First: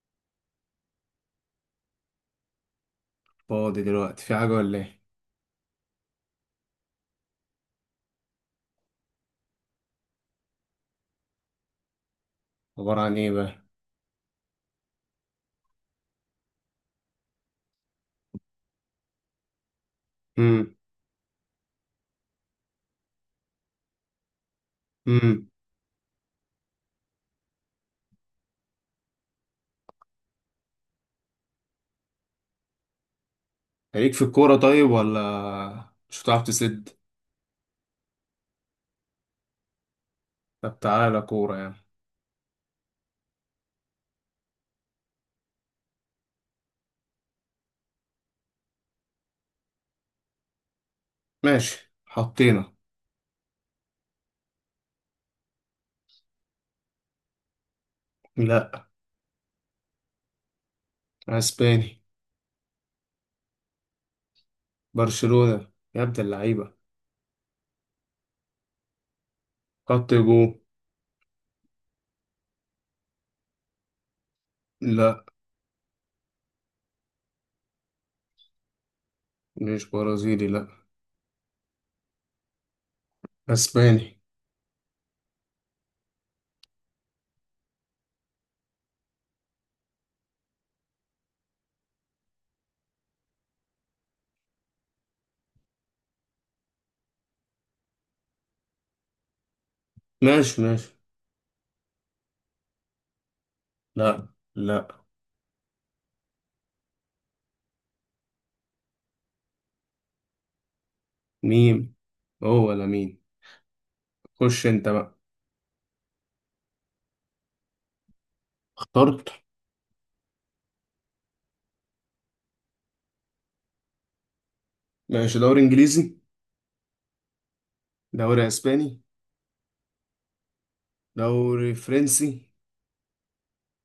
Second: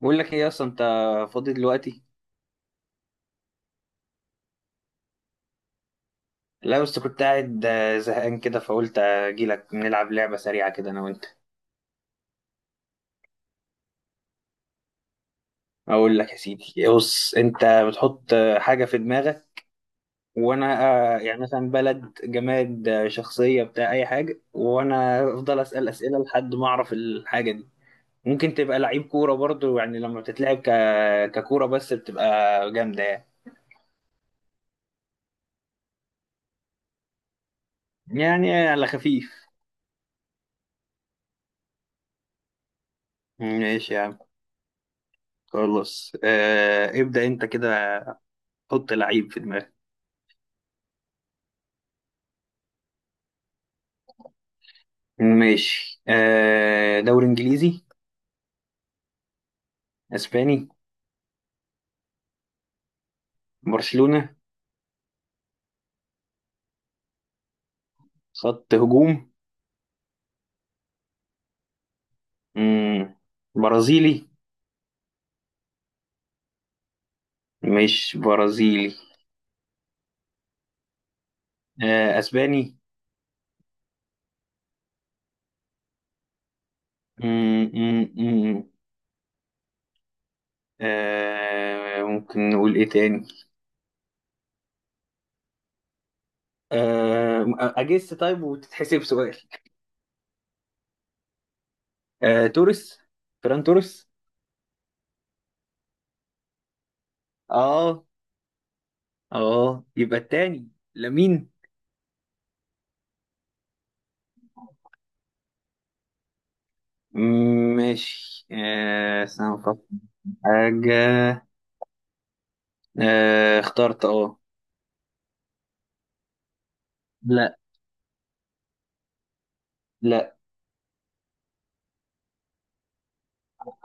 بقول لك ايه، اصلا انت فاضي دلوقتي؟ فاضي دلوقتي في حاجة ولا ايه؟ لا، بس كنت قاعد زهقان كده، فقلت اجي لك نلعب لعبه سريعه كده انا وانت. عبارة عن ايه بقى؟ اقول لك يا سيدي. بص، انت بتحط حاجه في دماغك، امم وانا يعني مثلا بلد، جماد، شخصيه، بتاع اي حاجه، وانا امم افضل اسال اسئله لحد ما اعرف الحاجه دي. ممكن تبقى لعيب كوره برضو، يعني لما بتتلعب ككوره بس بتبقى جامده يعني. ليك في الكورة طيب ولا مش هتعرف تسد؟ يعني على خفيف. طب تعالى كورة يعني. ماشي يا عم، خلاص. ابدأ انت كده. حط لعيب في دماغك. ماشي حطينا. ماشي. دوري انجليزي؟ لا، اسباني؟ اسباني. برشلونة. برشلونة يا ابن اللعيبة. خط هجوم. خط هجوم. مم. برازيلي؟ لا، مش برازيلي؟ مش برازيلي. لا، آه، اسباني؟ اسباني. مم. مم. مم. ممكن نقول ايه تاني؟ اجس طيب وتتحسب سؤال؟ ماشي ماشي. توريس؟ فران توريس؟ لا، لا، اه. اه يبقى التاني. لامين. ميم، هو ولا مين؟ خش انت بقى. مم، ماشي. اخترت. استنى أفكر. في حاجة. آه، اخترت. اه. ماشي، دوري انجليزي؟ لا. دوري اسباني؟ لا. دوري فرنسي؟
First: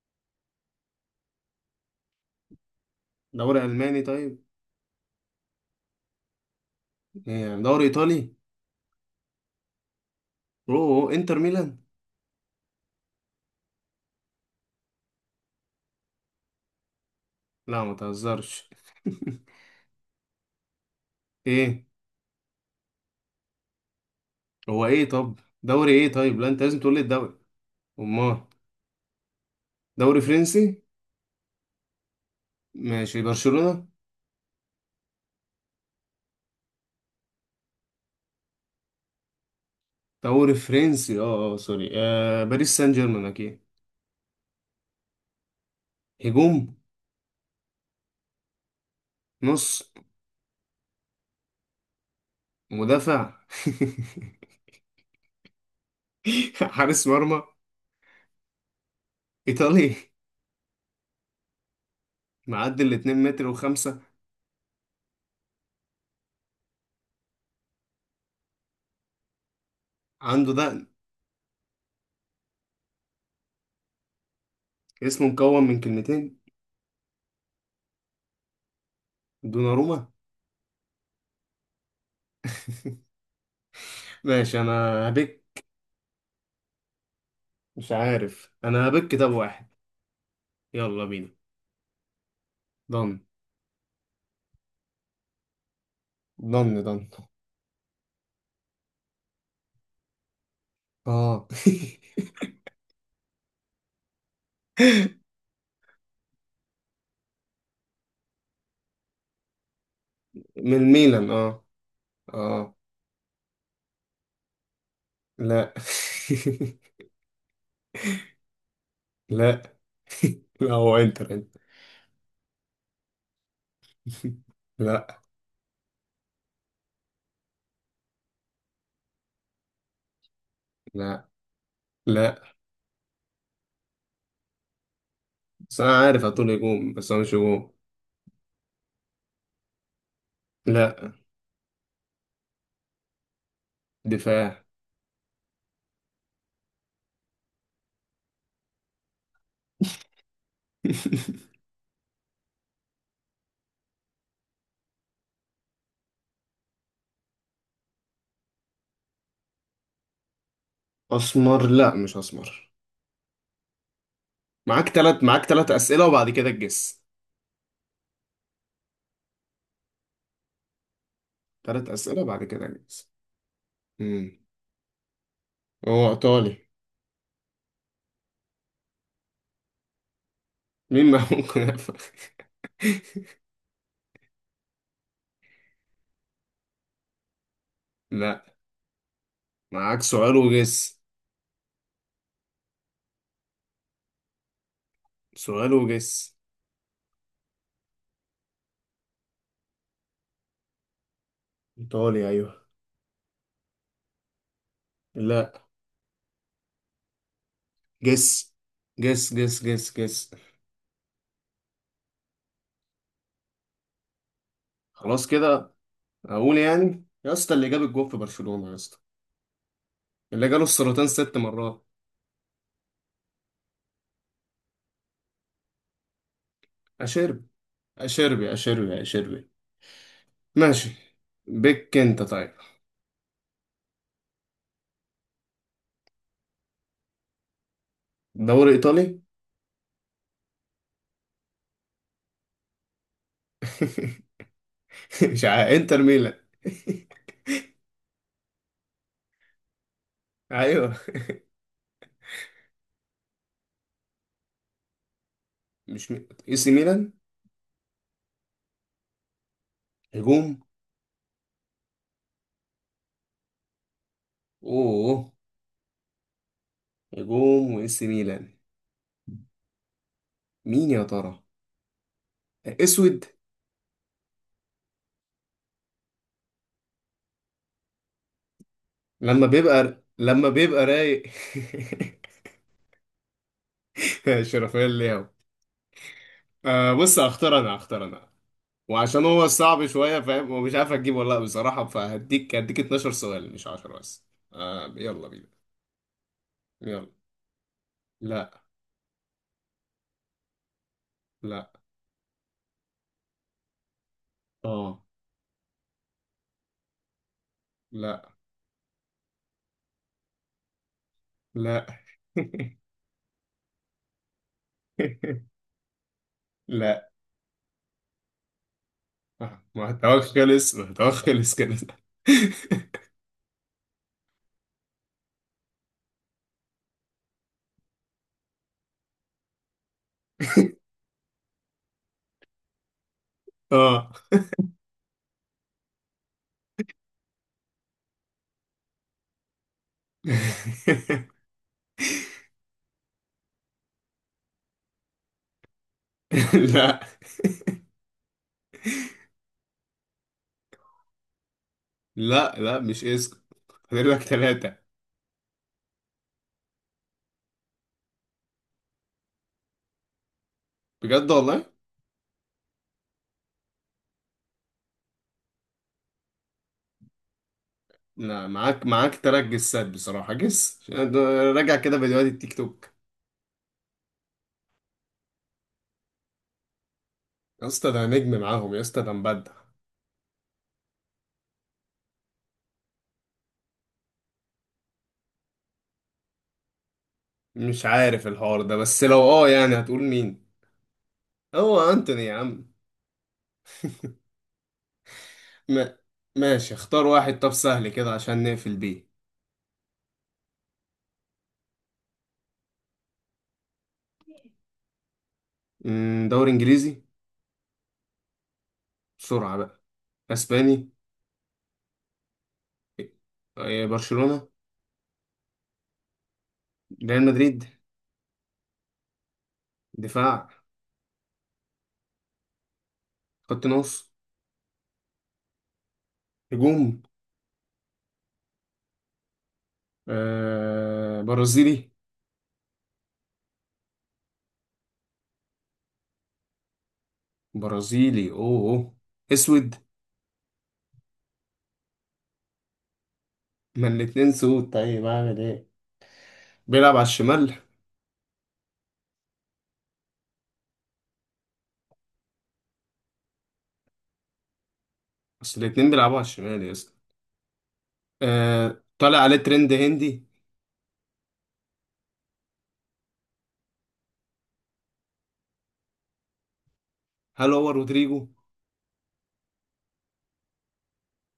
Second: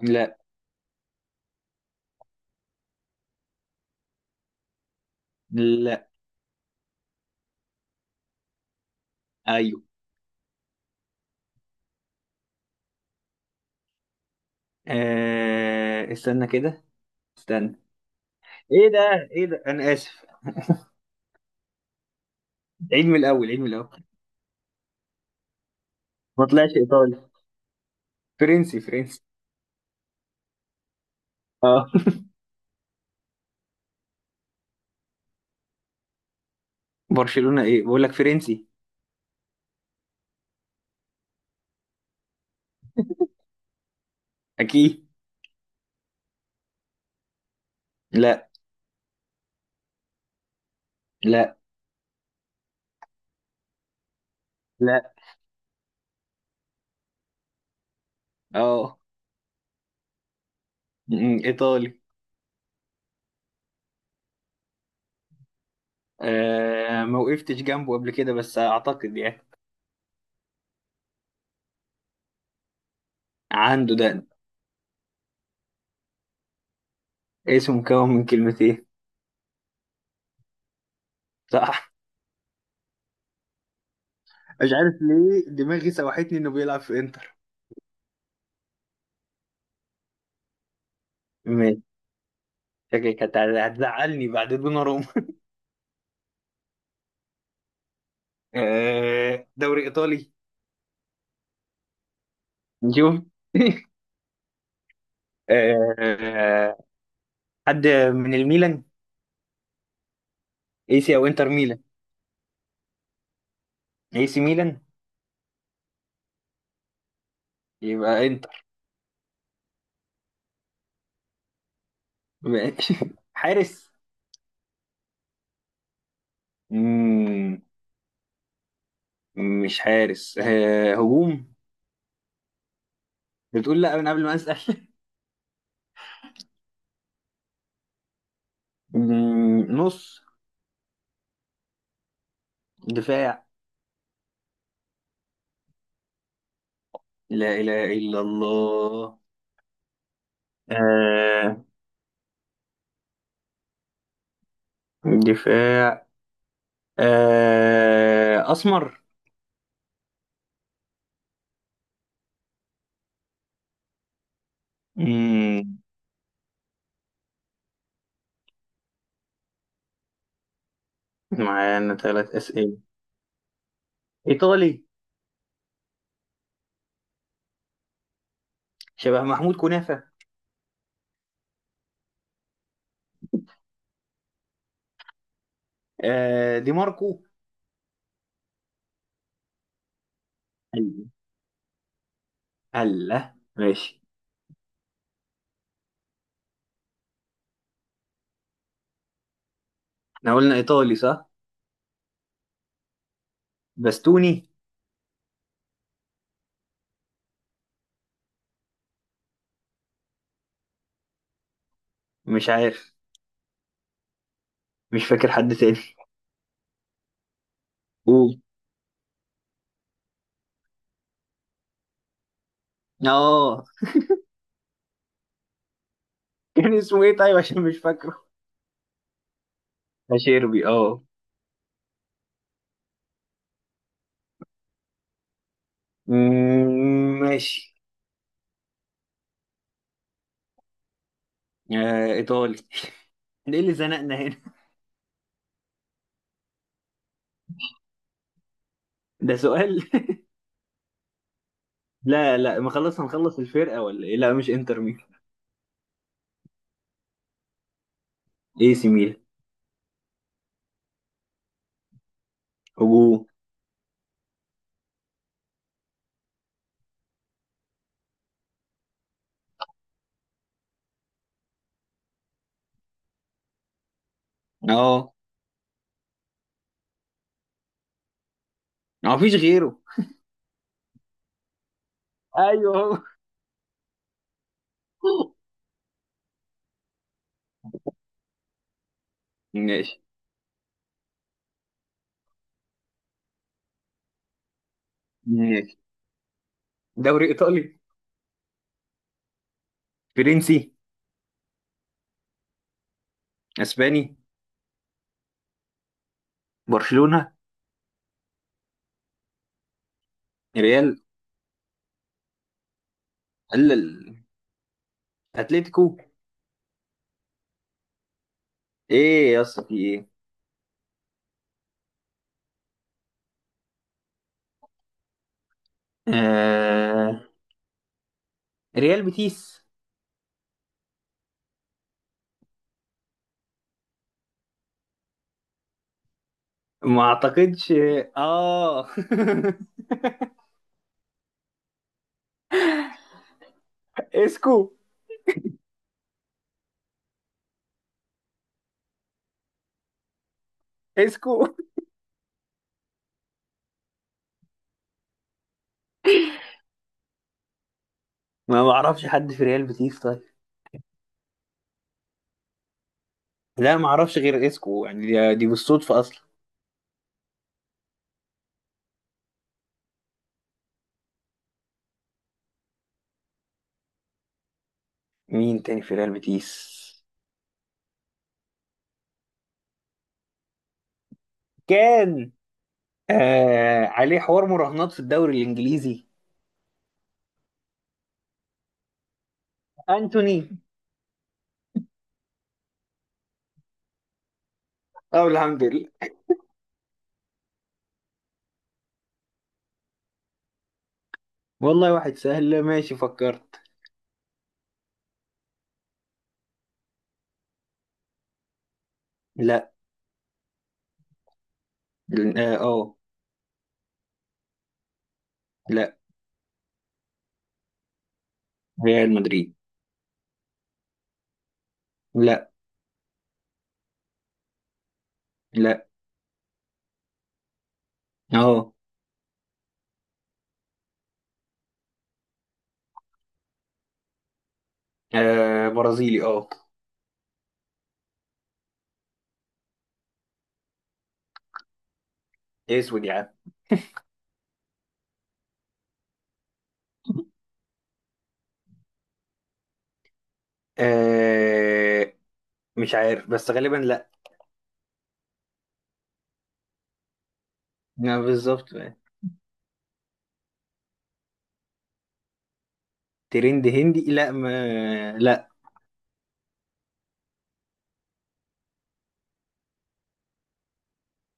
لا. دوري ألماني طيب؟ لا. ايه يعني، دوري ايطالي؟ ايوه. اوه، انتر ميلان. استنى كده، استنى. لا ما تهزرش. ايه ده؟ ايه ده؟ انا اسف. ايه؟ عيد من الاول، عيد من الاول. هو ايه طب؟ دوري ايه طيب؟ ما لا انت طلعش لازم تقول لي ايطالي. الدوري. امال؟ فرنسي، فرنسي. دوري فرنسي. اه. ماشي، برشلونة. برشلونة ايه؟ بقول لك فرنسي. دوري فرنسي، اه اه، سوري، باريس سان جيرمان اكيد. اكيد. هجوم. لا. نص. لا. مدافع. لا. حارس مرمى. اه. ايطالي. ايطالي. معدي الاتنين متر وخمسة. ما وقفتش جنبه قبل كده بس اعتقد يعني. عنده دقن. عنده ده. اسمه مكون من كلمتين. اسمه مكون من كلمتين. دوناروما. صح. ماشي انا. مش عارف ليه هبك. دماغي سوحتني انه بيلعب في انتر. مش عارف، انا هبك كتاب واحد. يلا بينا. ماشي. ضن. شكلك هتزعلني بعد دوناروما. ضن ضن. دوري ايطالي. اه. نشوف. آه، حد من الميلان؟ من اي سي او ميلان، انتر اه. ميلان؟ اه، اي سي ميلان؟ لا. يبقى انتر؟ لا. لا هو انتر انت. ماشي. حارس؟ لا. مم، مش حارس، لا. هجوم؟ لا بتقول لا من قبل ما اسال. بس انا عارف هتقول هجوم، بس هو مش هجوم. نص؟ لا. دفاع؟ دفاع. لا اله الا الله. آه، دفاع. اسمر؟ اسمر؟ لا مش اسمر. معاك تلات، معاك تلات مم، اسئله وبعد كده تجس. تلات معانا اسئله ثلاث وبعد كده اسئله؟ تجس. امم، ايطالي؟ هو ايطالي. شبه محمود كنافه. مين ما ممكن يفهم؟ دي ماركو؟ لا، معاك سؤال وجس. أيوة. الله، ماشي. سؤال وجس. احنا قلنا ايطالي، صح؟ إيطالي، أيوه. بستوني؟ لا. جس جس جس جس جس. مش عارف. مش خلاص فاكر حد كده. تاني. اقول يعني يا اسطى، اللي جاب الجول في قول. برشلونة يا اسطى، اللي جاله السرطان ست مرات. اه. كان اسمه ايه طيب؟ اشيربي، عشان مش فاكره. اشيربي اشيربي اشيربي. اشيربي. ماشي. اه. بك انت طيب. ماشي. دوري ايطالي. ايطالي. ده ايه اللي زنقنا هنا؟ مش عارف، انتر ميلان. ده سؤال؟ ايوه. لا لا، ما خلص، هنخلص الفرقه ولا ايه؟ لا مش انتر ميلان. مش مي... اي سي ميلان. اي سي ميلان. هجوم. هجوم. اوه. هجوم واي سي ميلان. مين يا ترى؟ اسود. اه، ما فيش غيره. لما بيبقى رايق. ايوه. شرفيا ليه. هو. بص، هختار انا هختار انا. وعشان هو صعب ماشي. شويه، فاهم ومش عارف اجيبه ولا لا بصراحه، فهديك 12 سؤال مش 10 بس. آه يلا بينا. ماشي. يلا. دوري ايطالي؟ لا. فرنسي؟ لا. اسباني؟ اه. برشلونة؟ لا. ريال؟ لا. قال ال- اتلتيكو. لا. ايه يا اسطى، في ايه؟ محتواك خلص، محتواك خلص كده. آه... ريال بيتيس؟ اه. ما اعتقدش. اه. اسكو؟ لا. اسكو؟ لا، لا مش اسم. فاضل لك ثلاثة. ما بعرفش حد في ريال بيتيس طيب. بجد والله. لا، ما اعرفش غير اسكو، يعني دي بالصدفة اصلا. لا، معاك تراك جسات بصراحة، جس ده. راجع كده فيديوهات التيك توك. مين تاني في ريال بيتيس؟ يا اسطى ده نجم معاهم، يا اسطى ده مبدع. كان عليه حوار مراهنات في الدوري الانجليزي. مش عارف الحوار ده، بس لو اه يعني هتقول انتوني. مين؟ هو انتوني يا عم. اه، الحمد لله. ما، ماشي. اختار واحد طب سهل كده عشان نقفل بيه. والله، واحد سهل، ماشي فكرت. أمم، دوري انجليزي؟ بسرعة لا. بقى. اسباني؟ اه. إيه، برشلونة؟ لا. ريال مدريد. ريال مدريد. دفاع؟ لا. خط نص؟ لا. هجوم. اهو. برازيلي. برازيلي. اه. برازيلي، اوه أوه. اسود. اسود يا عم. ما الاتنين سود طيب، اعمل ايه؟ بيلعب على الشمال؟ آه مش عارف بس غالبا لا. اصل الاتنين بيلعبوا على الشمال يا اسطى. لا، بالظبط. آه، طالع عليه ترند هندي. ترند هندي؟ لا، ما لا. هل هو رودريجو؟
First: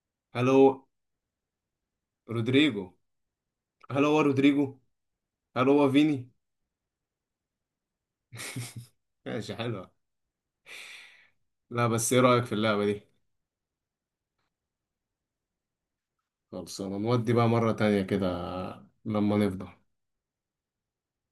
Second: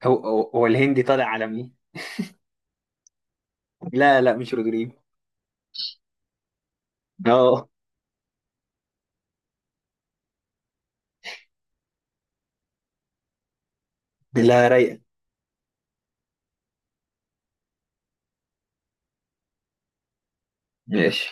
هو هو هل هو هو الهندي طالع عالمي. رودريجو هل هو لا لا، مش رودريجو رودريجو. هل هو فيني؟ اه. ماشي، حلوة. لا بس ايه رأيك في اللعبة دي؟ لا رايقه. خلصانة، نودي بقى مرة تانية كده لما نفضى. ماشي